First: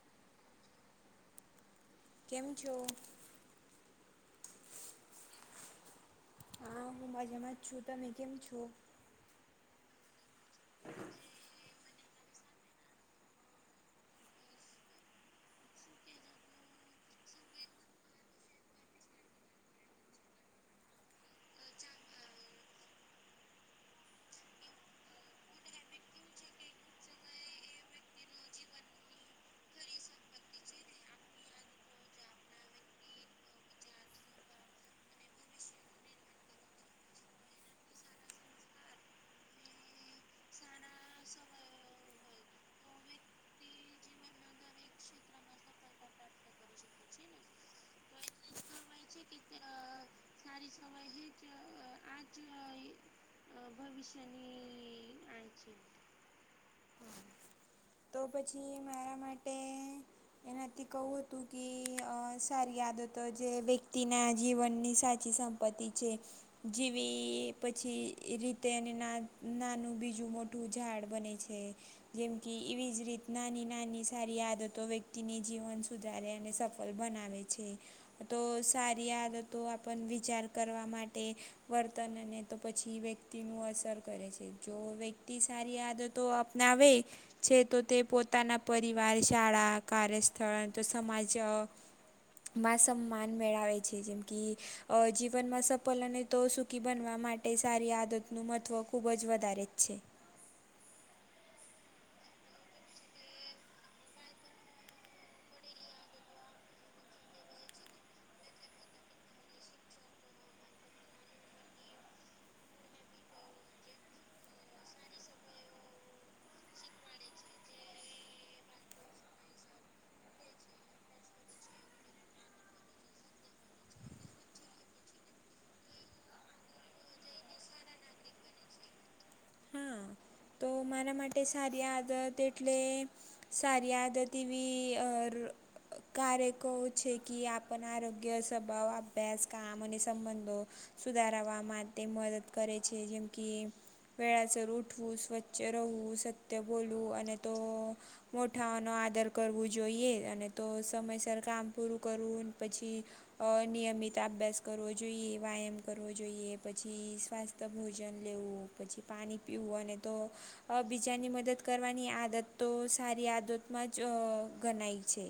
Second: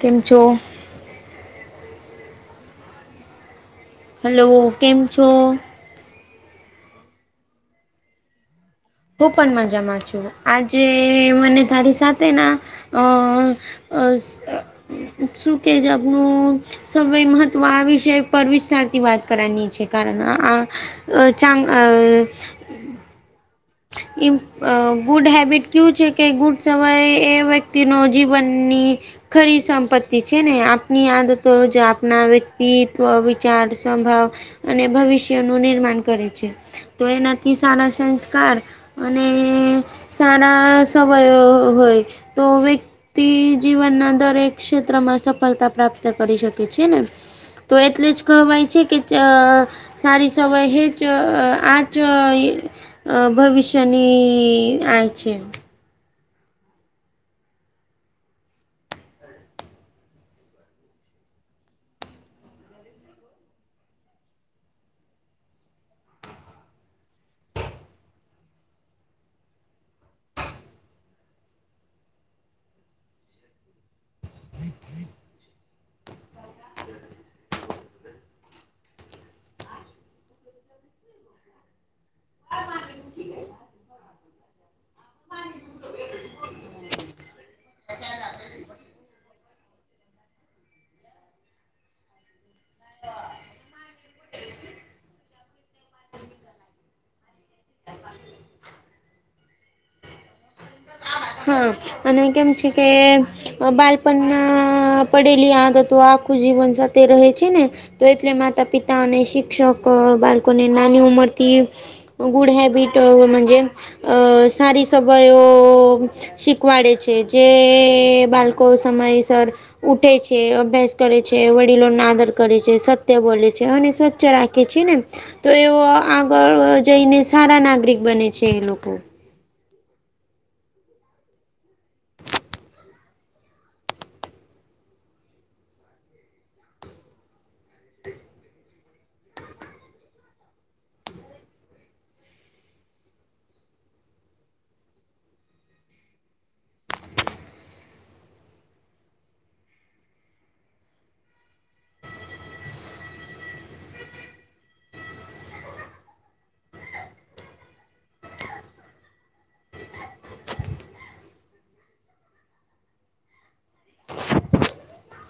કેમ છો. કેમ છો. હલો કેમ છો. હા હું મજામાં જ છું તમે કેમ છો. હું પણ મજામાં છું આજે મને તારી સાથે ના અ શું કેજ આપનું સય મહત્વ આ વિષ પર વિસ્તારથી વાત કરવાની છે, કારણ આ અ ચા અ ઇમ ગુડ હેબિટ કયુ છે કે ગુડ સયે એ વ્યક્તિનો જીવનની ખરી સંપત્તિ છે ને આપની આદતો જો આપણા વ્યક્તિત્વ વિચાર સંભાવ અને ભવિષ્યનુંું નિર્માણ કરે છે, તો એનાથી સારા સંસ્કાર અને સારા સમય હોય તો તે જીવનના દરેક ક્ષેત્રમાં સફળતા પ્રાપ્ત કરી શકે છે ને તો એટલે જ કહેવાય છે કે સારી સવાય હ જ આ જ ભવિષ્યની આ છે. [inaudible] તો પછી મારા માટે એનાથી કહું હતું કે સારી આદતો જે વ્યક્તિના જીવનની સાચી સં પતિ છે. જેીવી પછી રીતે અને ના નાનું બીજું મોટું ઝાડ બને છે. જેમ કે એવી જ રીત નાની નાની સારી આદતો વ્યક્તિને જીવન સુધારે અને સફળ બનાવે છે. તો સારી આદતો આપને વિચાર કરવા માટે વર્તન અને તો પછી વ્યક્તિ ન અસર કરે છે જો વ્યક્તિ સારી આદત તો આપને આવે છે તો તે પોતાના પરિવાર શાળા કાર્યસ્થળ તો સમાજ માં સમાન મેળવે છે જેમ કે અ જીવનમાં સફલ અને તો સુકીી બનવા માટે સારી આદતનું મહત્ત્વ ખૂબ જ વધારે જ છે. હા અને કેમ છે કે બાળપણમાં પડેલી આદતો આખું જીવન સાથે રહે છેને. તો એટલે માતા પિતા અને શિક્ષક બાળકોને નાની ઉંમરથી. ગુડ હેબિટજ અ સારી સવાઈ શીખવાડે છે જે બાળકો સમયસર ઉઠે છે અભ્યાસ કરે છે વડીલો નાદર કરે છે સત્ય બોલે છે, અને સ્ ્ રાખે છે ને તો એ આગળ જઈને સારા નાગરિક બને છે, એ લોકો. [inaudible] તો મારા માટે સારી આદત એટલે સારી આદતીવી કાર્યકોું છે કે આપણ આરોગ્ય સ્વભાવ અભ્યાસ કામ અને સંબંધો સુધારાવા માટે મદદ કરે છે જેમ કે વ અસર ઉઠવું સ્વચ્છ રહેવું સત્ય બોલવું અને તો મોઠાઓનોો આદર કરવો જોઈએ અને તો સમયસર કામ પૂરું કરવું પછી. અ નિયમિત અભ્યાસ કરવો જોઈએ વ્યાયામ કરવો જોઈએ પછી સ્સ્થ તો ભોજન લેવું પછી પાણી પીવું અને તો અ બીજાની મદદ કરવાની આદત તો સારી આદતમાં જ ગનાય છે.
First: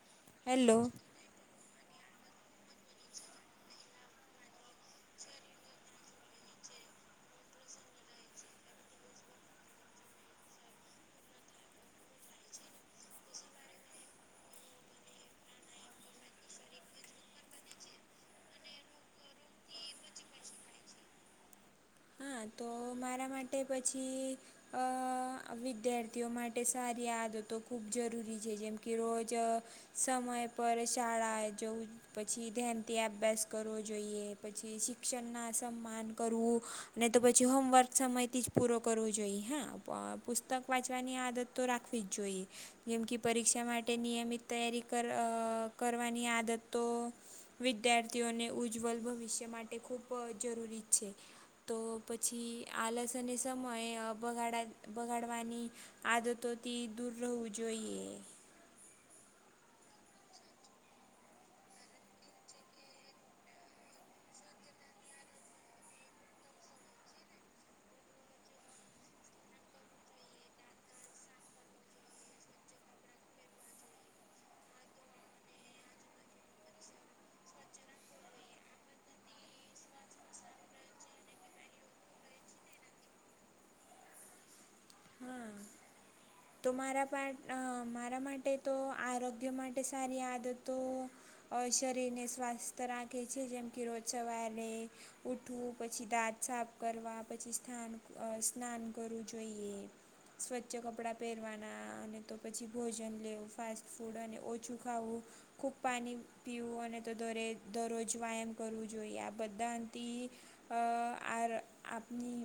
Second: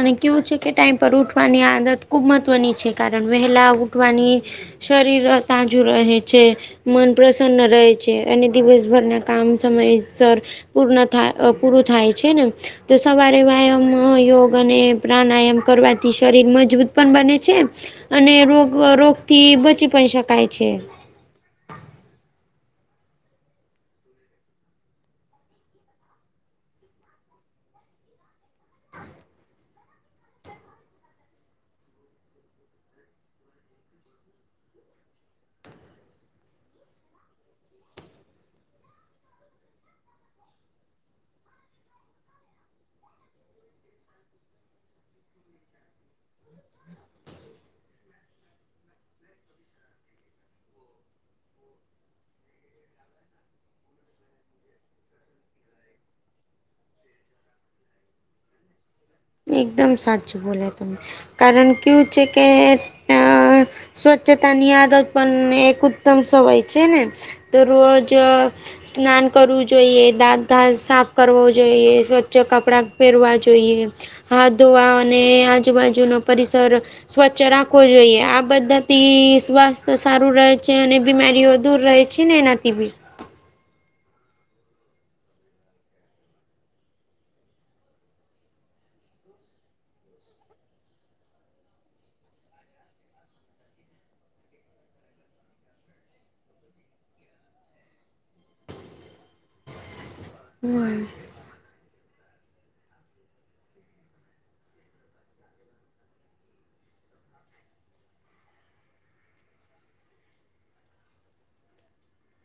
અને કેવું છે કે ટાઈમ પર ઉઠવાની આદત ખૂબ મહત્ત્વની છે કારણ વહેલા ઊઠવાની શરીર તાજું રહે છે, મન પ્રસન્ન રહે છે અને દિવસભરના કામ સમયસર પૂર્ થાય પૂરું થાય છે. છે ને તો સવારે વ્યાયામ યોગ. અને પ્રાણાયામ કરવાથી શરીર મજબૂત પણ બને છે. અને રોગ રોગથી બચી પણ શકાય છે. હા તો મારા માટે પછી અ વિદ્યાર્થીઓ માટે સારી આદતો ખૂબ જરૂરી છે જેમ કે રોજ સમય પર શાળાએ જવું પછી ધાનથી અબ્યાસ કરવો જોઈએ, પછી શિક્ષણ ના સન્માન કરવું નઈ તો પછી હોમવર્ક સમયથી જ પૂરો કરવો જોઈએ હ, પુસ્તક વાંચવાની આદત તો રાખવી જ જોઈએ. એમ કે પરીક્ષા માટે નિયમિત તૈયારી કર કરવાની આદતો વિદ્યાર્થીઓને ઉજ્જવલ ભવિષ્ય માટે ખૂબ જરૂરી છે. તો પછી આલસ અને સમય બગાડા બગાડવાની આદતોથી દૂર રહેવું જોઈએ. એકદમ સાચું બોલે તુ કારણ કેવું છે કે, અ સ્વચ્છતા ની આદત પણ એક ઉત્તમ સવય છે ને તો રોજ અ સ્નાન કરવું જોઈએ, દાંત ઘાાસ સાફ કરવો જોઈએ, સ્વચ્છ કપડા પેરવા જોઈએ, હાથ ધોવા અને આજુબાજુનો પરિસર સ્વચ્છ રાખવો જોઈએ. આ બધાથી સ્વાસ્થ્ય સારું રહે છે અને બીમારીઓ દૂર રહે. છી ને એનાથી બી. હમ્મ. તો મારા બા મારા માટે તો આરોગ્ય માટે સારી આદતો અ શરીરને સ્વાસ્થ્ય રાખે છે. જેમ કે રોજ સવારે ઉઠવું પછી દાંત સાફ કરવા પછી સ્થાન અ સ્નાન કરવું જોઈએ. સ્વચ્છ હમ કપડા હેરવાના અને તો પછી ભોજન લેવું ફાસ્ટ ફૂડ અને ઓછું ખાવું. ખૂબ પાણી પીવું અને તો દરે દરરોજ વાયામ કરવું જોઈએ આ બધાથી અ આર આપની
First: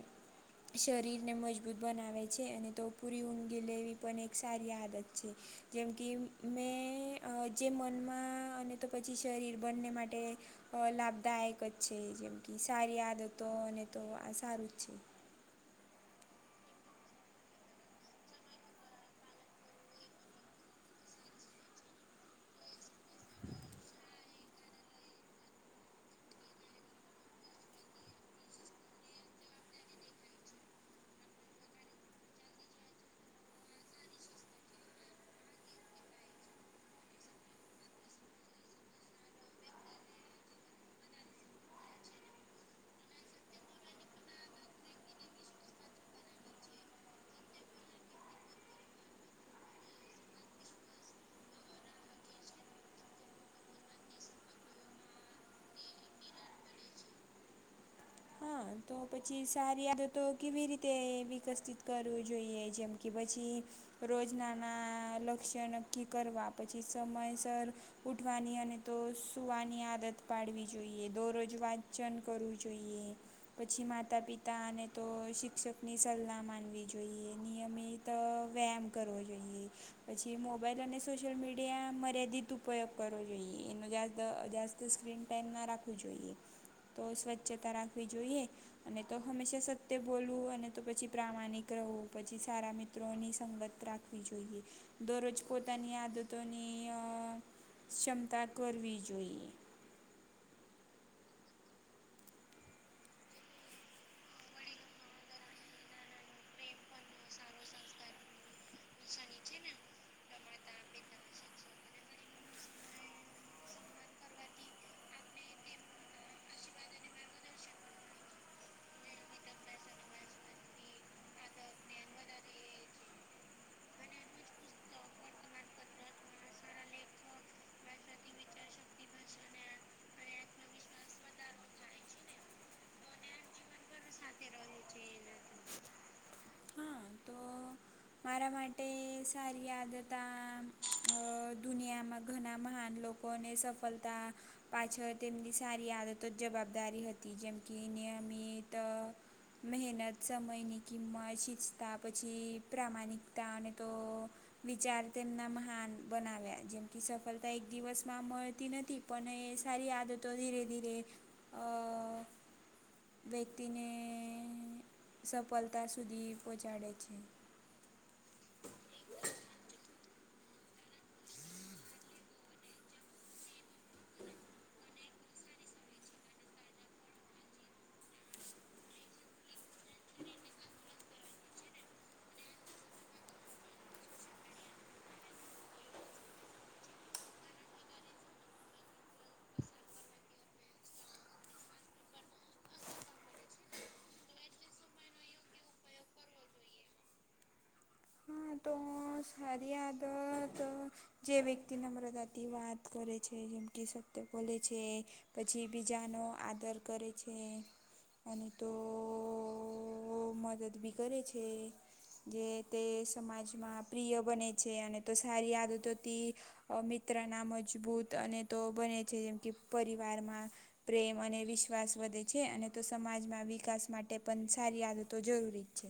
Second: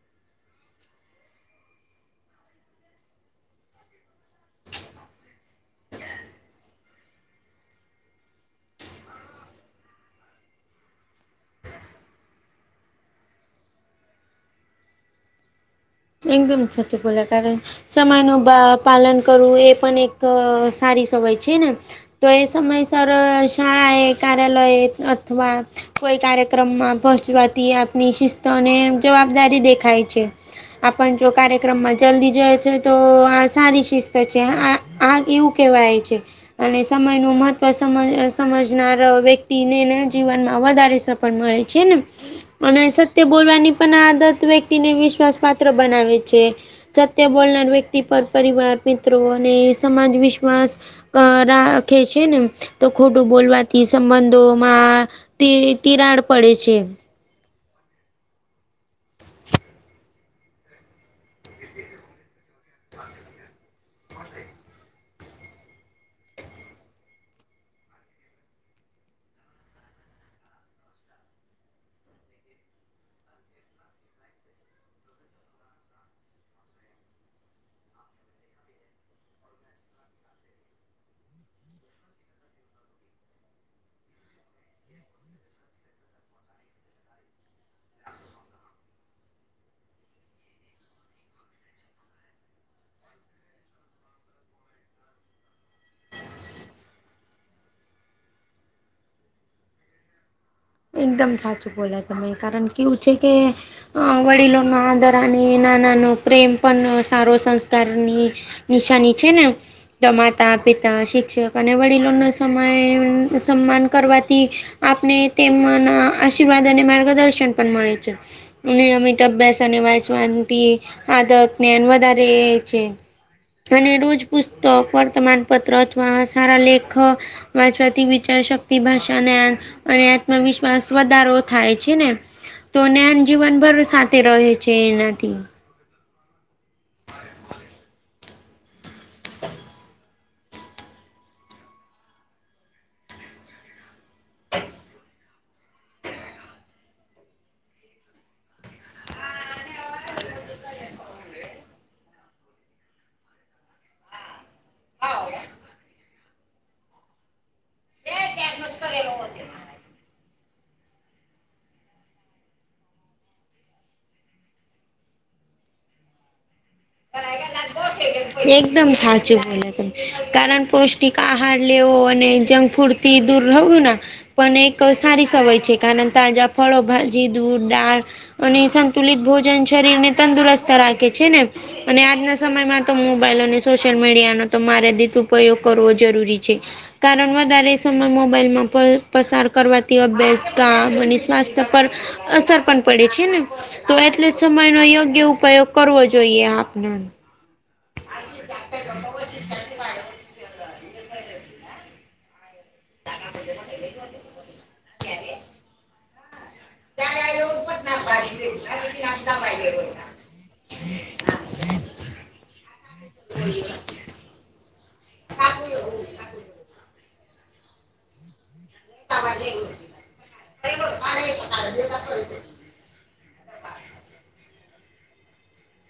શરીરને મજબૂત બનાવે છે અને તો પૂરી ઊ ગિલેવી પણ એક સારી આદત છે. જેમ કે મેં જે મનમાં અને તો પછી શરીર બંને માટે અ લાભદાયક જ છે. જેમ કે, સારી આદતો અને તો આ સારું જ છે. એકદમ છતી બોલા કરે. સમય નું બા પાલન કરવું એ પણ એક સારી સમય છે ને. તો એ સમય સરર શાળાએ કાર્યાલય અથવા કોઈ કાર્યક્રમમાં પહોચવાથી આપની શિસ્ત અને જવાબદારી દેખાય છે. આપણ જો કાર્યક્રમમાં જલ્દી જઈ છે, તો આ સારી શિસ્ત છે. આ આ કેવું કેવાય છે? અને સમયનું મહત્વ સમજ સમજનાર વ્યક્તિને જીવનમાં વધારે સ પણ મળે છેને અને સત્ય બોલવાની પણ આદત વ્યક્તિને વિશ્વાસ પા ત્ર બનાવે છે. સત્ય બોલનાર વ્યક્તિ પર પરિવાર મિત્રો અને સમાજ વિશ્વાસ અ રાખે છેને, તો ખોટું બોલવાથી સંબંધોમાં તિ તિરાડ પડે છે. તો પછી સારી આદતો કેવી રીતે વિકાસિત કરવું જોઈએ. જેમ કે પછી રોજ નાના લક્ષ્ય નક્કી કરવા પછી સમયસર ઉઠવાની અને તો સુવાની આદત પાડવી જોઈએ, દોરોજ વાંચન કરવું જોઈએ. પછી માતા-પિતા અને તો શિક્ષકની સલાહ માનવી જોઈએ. નિયમિ ત વ્યાયામ કરવો જોઈએ. પછી મોબાઈલ અને સોશિયલ મીડિયા મર્યાદિત ઉપયોગ કરવો જોઈએ. એનો જાદ જા સ્ક્રીન ટાઈમ ન રાખું જોઈએ, તો સ્વચ્છતા રાખવી જોઈએ. અને તો હંમેશા સત્ય બોલવું અને તો પછી પ્રામાણિક રહવું, પછી સારા મિત્ર ની સંગત રાખવી જોઈએ દરરોજ પોતાની આદતોની ક્ષમતા કરવી જોઈએ. એકદમ સાચું બોલા તમે કારણ કેવું છે કે વડીલોનો આદર ના, નાનો પ્રેમ પણ સારો સંસ્કારની નિશાની છે, ને તો માતા-પિતા શિક્ષક અને વડીલોનો સમય સન્માન કરવાથી આપને તેમના આશીર્વાદ અને માર્ગદર્શન પણ મળે છે. નિયમિત અભ્યાસ અને વાંચવાથી આદત જ્ઞાન વધારે છે. અને રોજ પુસ્તક વર્તમાનપત્ર અથવા સારા લેખક માથી વિચાર શક્તિ, ભાષા, જ્ઞાન અને ન વિશ્વાસ વધારો થાય છે ને. તો ને જીવનભર સાથે રહે છે, એનાથી [inaudible] મારા માટે સારી આદત ત દુનિયામાં ઘણા મહાન લોકોને સફળતા પાછળ તેમની સારી આદતો જ જવાબદારી હતી જેમ કે નિયમિત મહેનત સમયની કિંમત શિસ્તા પછી પ્રામાણિકતા અને તો વિચાર તેમના મહાન બનાવ્યા જેમ કે સફળતા એક દિવસમાં મળતી નથી પણ સારી આદતો ધીરે-ધીરે [inaudible] વ્યક્તિને સફળતા સુધી પહોંચાડે છે. એકદમ સાચું તમે કારણ પૌષ્ટિક આહાર લેવો અને જંક ફૂડ તી દૂર રહું ના પણ એક સારી સવાય છે, કારણ તાજા ફળો, ભાજી, દૂધ, ડાળ અને સંતુલિત ભોજન શરીરને તંદુરસ્ત રાખે છે, ને અને આજના સમયમાં તો મોબાઈલ અને સોશિયલ મીડિયાનો તો માર્યાદિત ઉપયોગ કરવો જરૂરી છે. કારણ વધારે સમય મોબાઈલમાં પસાર કરવાથી અભ્યાસ કામ બની સ્વાસ્થ્ય પર અસર પણ પડે છે, ને. તો એટલે સમયનો યોગ્ય ઉપાયગ કરવો જોઈએ આપણે. [inaudible] સારી આદત તો જે વ્યક્તિ નમ્ર જતી વાત કરે છે જેમ કે સત્ય બોલે છે, પછી બીજાનો આદર કરે છે. અને તો મદદ બી કરે છે. જે તે સમાજમાં પ્રિય બને છે અને તો સારી આદતોથી મિત્રના મજબૂત અને તો બને છે એમ કે પરિવારમાં પ્રેમ અને વિશ્વાસ વધે છે અને તો સમાજના વિકાસ માટે પણ સારી આદતો જરૂરી જ છે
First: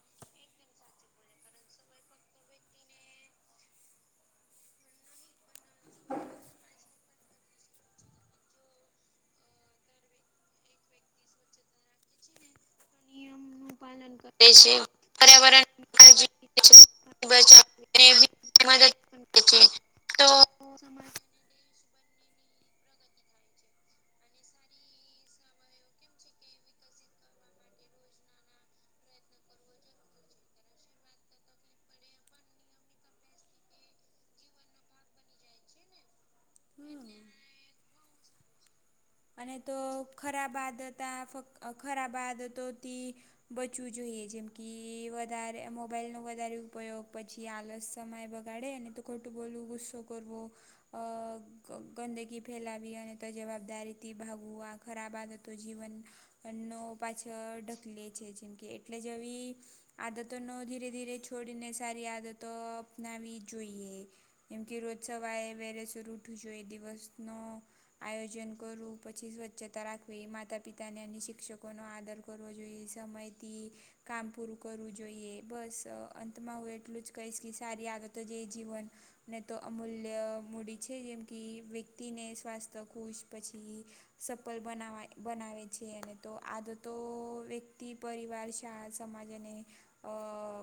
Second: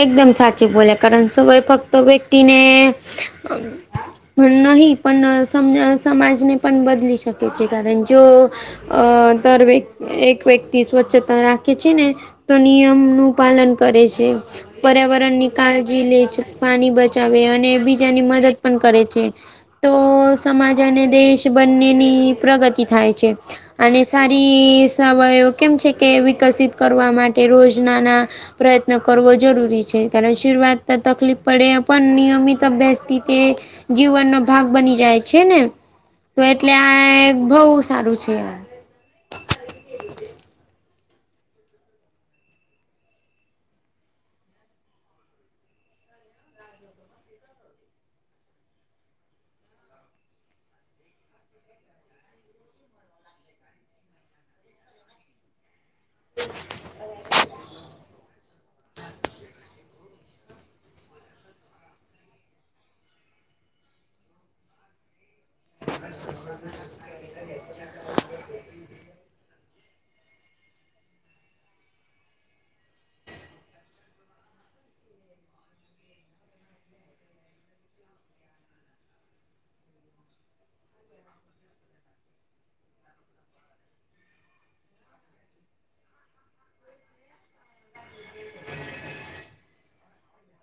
એકદમ સાચી બોલે કારણ શું ફક્ત વ્યક્તિને નહીં પણ સમાજને પણ બદલી શકે છે કારણ જો અ દરવેક એક વ્યક્તિ સ્વચ્છતા રાખે છે ને તો નિયમનું પાલન કરે છે. તે પર્યાવરણ ની કાળજી લે છે કાળજી પાણી બચાવે અને બચાવને બીજાની મદદ પણ કરે છે. તો સમાજ અને દેશ બંનેની પ્રગતિ થાય છે. અને સારી સવાયો કેમ છે કે વિકાસિત કરવા માટે રોજનાના પ્રયત્ ત્ન કરવો જરૂરી છે કારણ શીર્વાદ શરૂઆત તો તકલીફ પડે પણ નિયમિત અભ્યાસથી તે જીવનનો ભાગ બની જાય છે ને તો એટલે આ એ બઉ સારું છે. અને તો ખરાબ આદતા ફક્ હખર આદતો થી બચવું જોઈએ જેમ કે વધારે મોબાઈલનો વધારે ઉપયોગ પછી આલસ સમય બગાડે અને તું ખોટું બોલું ગુસ્સો કરવો ગંદગી ફેલાવી અને અને ત જવાબદારી ભાગુ આ ખરાબ આદતો જીવન અનો પાછળ ઢકલે છે જેમ કે એટલે જ અવી આદતો નો ધીરે ધીરે છોડીને સારી આદતો અપનાવી જોઈએ. એમ કે રોજ સવારે વેલેસર ઉઠું જોઈ એ દિવસ નો આયોજન કરું પછી સ્વચ્છતા રાખવી માતા પિતાને અને શિક્ષકોનો આદર કરવો જોઈએ સમયથી કામ પૂરું કરવું જોઈએ બસ અંતમાં હું એટલું જ કહીશ કે સારી આદતો થી જીવન ને તો અમૂલ્ય મૂડી છે જેમ કે વ્યક્તિને સ્વાસ્થ્ય ખુશ પછી સફલ બનાવા બનાવે છે અને તો આજ તો વ્યક્તિ પરિવાર છે. ક્યા સમાજ અને અ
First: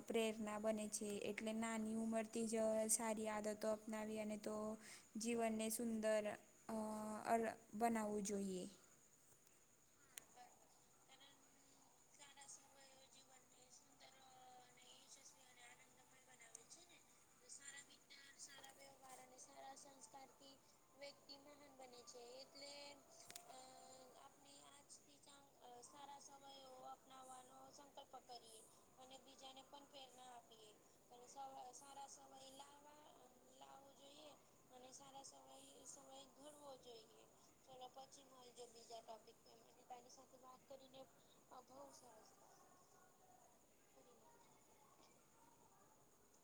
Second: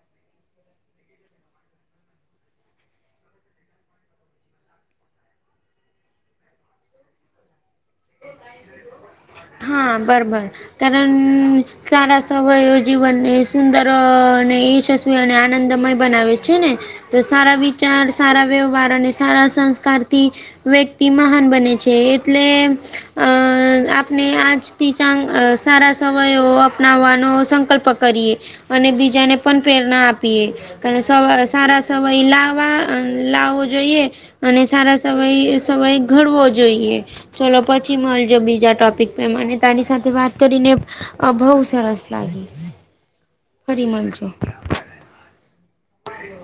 પ્રેરણા બને છે એટલે નાની ઉંમરથી જ સારી આદતો અપનાવી અને તો જીવનને સુંદર અ બનાવવું જોઈએ. હા બરબર. કારણ સારા સવયો જીવનને સુંદરને શસ્ અને આનંદમય બનાવે છે ને. જો સારા વિચાર સારા વ્યવહાર અને સારા સંસ્કારથી વ્યક્તિ મહાન બને છે એટલે અ ને આજથી ચાંગ અ સારાસ સમયો અપનાવાનો સંકલ્પ કરીએ અને બીજાને પણ પ્રેરણા આપીએ. કાલે સવારો સારા સમયે લાવા અને લાવો જોઈએ અને સારા સવયે સવયે ઘડવો જોઈએ. ચલો પછી મળજો બીજા ટપ, અને તારી સાથે વાત કરીને બહું સરસ લાગે. ફરી મલજે. બાય.